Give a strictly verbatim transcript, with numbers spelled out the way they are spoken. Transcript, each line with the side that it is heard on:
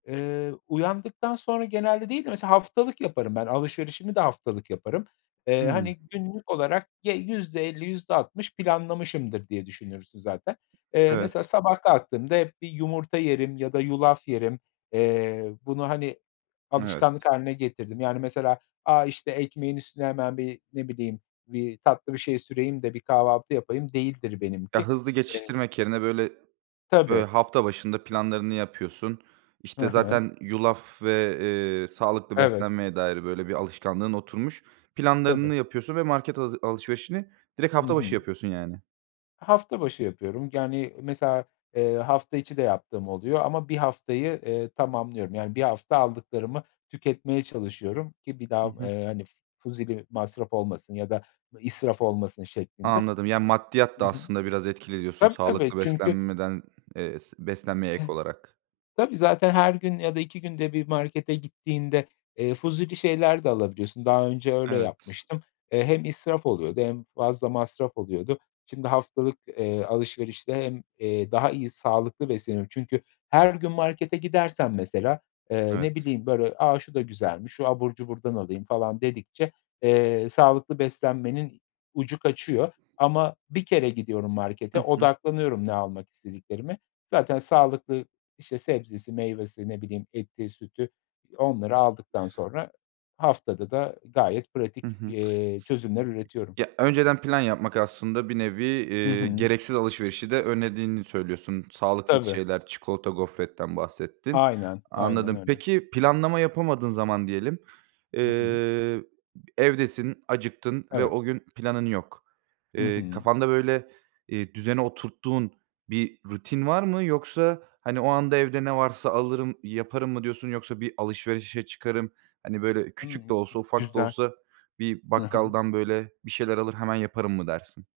left: Eee, uyandıktan sonra genelde değil de mesela haftalık yaparım ben alışverişimi de haftalık yaparım. Eee,
right: Hımm.
left: hani, günlük olarak ge yüzde elli yüzde altmış planlamışımdır diye düşünürsün zaten. Eee, mesela
right: Evet.
left: sabah kalktığımda hep bir yumurta yerim ya da yulaf yerim, eee, bunu, hani,
right: Evet.
left: alışkanlık hâline getirdim. Yani mesela, a, işte ekmeğin üstüne hemen bir ne bileyim bir tatlı bir şey süreyim de bir kahvaltı yapayım değildir benimki.
right: Ya hızlı
left: Eee
right: geçiştirmek yerine böyle, böyle
left: Tabii.
right: hafta başında planlarını yapıyorsun.
left: Ha
right: İşte
left: ha.
right: zaten yulaf ve, eee, sağlıklı
left: Evet.
right: beslenmeye dair böyle bir alışkanlığın oturmuş.
left: Tabii.
right: Planlarını yapıyorsun ve market hazı alışverişini direkt
left: Hı
right: hafta başı
left: hı.
right: yapıyorsun yani.
left: Hafta başı yapıyorum yani mesela, eee, hafta içi de yaptığım oluyor ama bir haftayı, eee, tamamlıyorum yani bir hafta aldıklarımı tüketmeye çalışıyorum ki bir
right: Hı
left: daha,
right: hı.
left: eee, hani, f fuzuli masraf olmasın ya da, iii, israf olmasın şeklinde.
right: Anladım. Yani maddiyat
left: Hı
right: da
left: hı.
right: aslında biraz etkili diyorsun
left: Tabii tabii
right: sağlıklı
left: çünkü
right: beslenmeden, eee s beslenmeye ek
left: İii,
right: olarak.
left: tabii zaten her gün ya da iki günde bir markete gittiğinde, eee, fuzuli şeyler de alabiliyorsun. Daha önce öyle
right: Evet.
left: yapmıştım. Eee, hem israf oluyordu hem fazla masraf oluyordu. Şimdi haftalık, eee, alışverişte hem, eee, daha iyi sağlıklı besleniyorum. Çünkü her gün markete gidersem mesela, eee, ne
right: Evet.
left: bileyim, böyle: "A, şu da güzelmiş, şu abur cuburdan alayım." falan dedikçe, eee, sağlıklı beslenmenin ucu kaçıyor ama bir kere gidiyorum markete
right: Hı hı.
left: odaklanıyorum ne almak istediklerime. Zaten sağlıklı, işte, sebzesi, meyvesi ne bileyim eti, sütü, eee, onları aldıktan sonra haftada da gayet pratik,
right: Hı hı.
left: eee,
right: S
left: çözümler üretiyorum.
right: ya, önceden plan yapmak aslında bir nevi,
left: Hı
right: eee,
left: hı.
right: gereksiz alışverişi de önlediğini söylüyorsun. Sağlıksız
left: Tabii.
right: şeyler, çikolata, gofretten bahsettin.
left: Aynen, aynen
right: Anladım.
left: öyle.
right: Peki planlama yapamadığın zaman diyelim,
left: Hı hı.
right: eee, b evdesin, acıktın ve
left: Evet.
right: o gün planın yok.
left: Hı
right: Eee,
left: hı.
right: kafanda böyle, eee, düzene oturttuğun bir rutin var mı? Yoksa, hani, o anda evde ne varsa alırım, yaparım mı diyorsun? Yoksa bir alışverişe çıkarım, hani, böyle küçük de
left: Hımm.
right: olsa ufak da
left: Güzel.
right: olsa bir
left: Hı hı.
right: bakkaldan böyle bir şeyler alır, hemen yaparım mı dersin?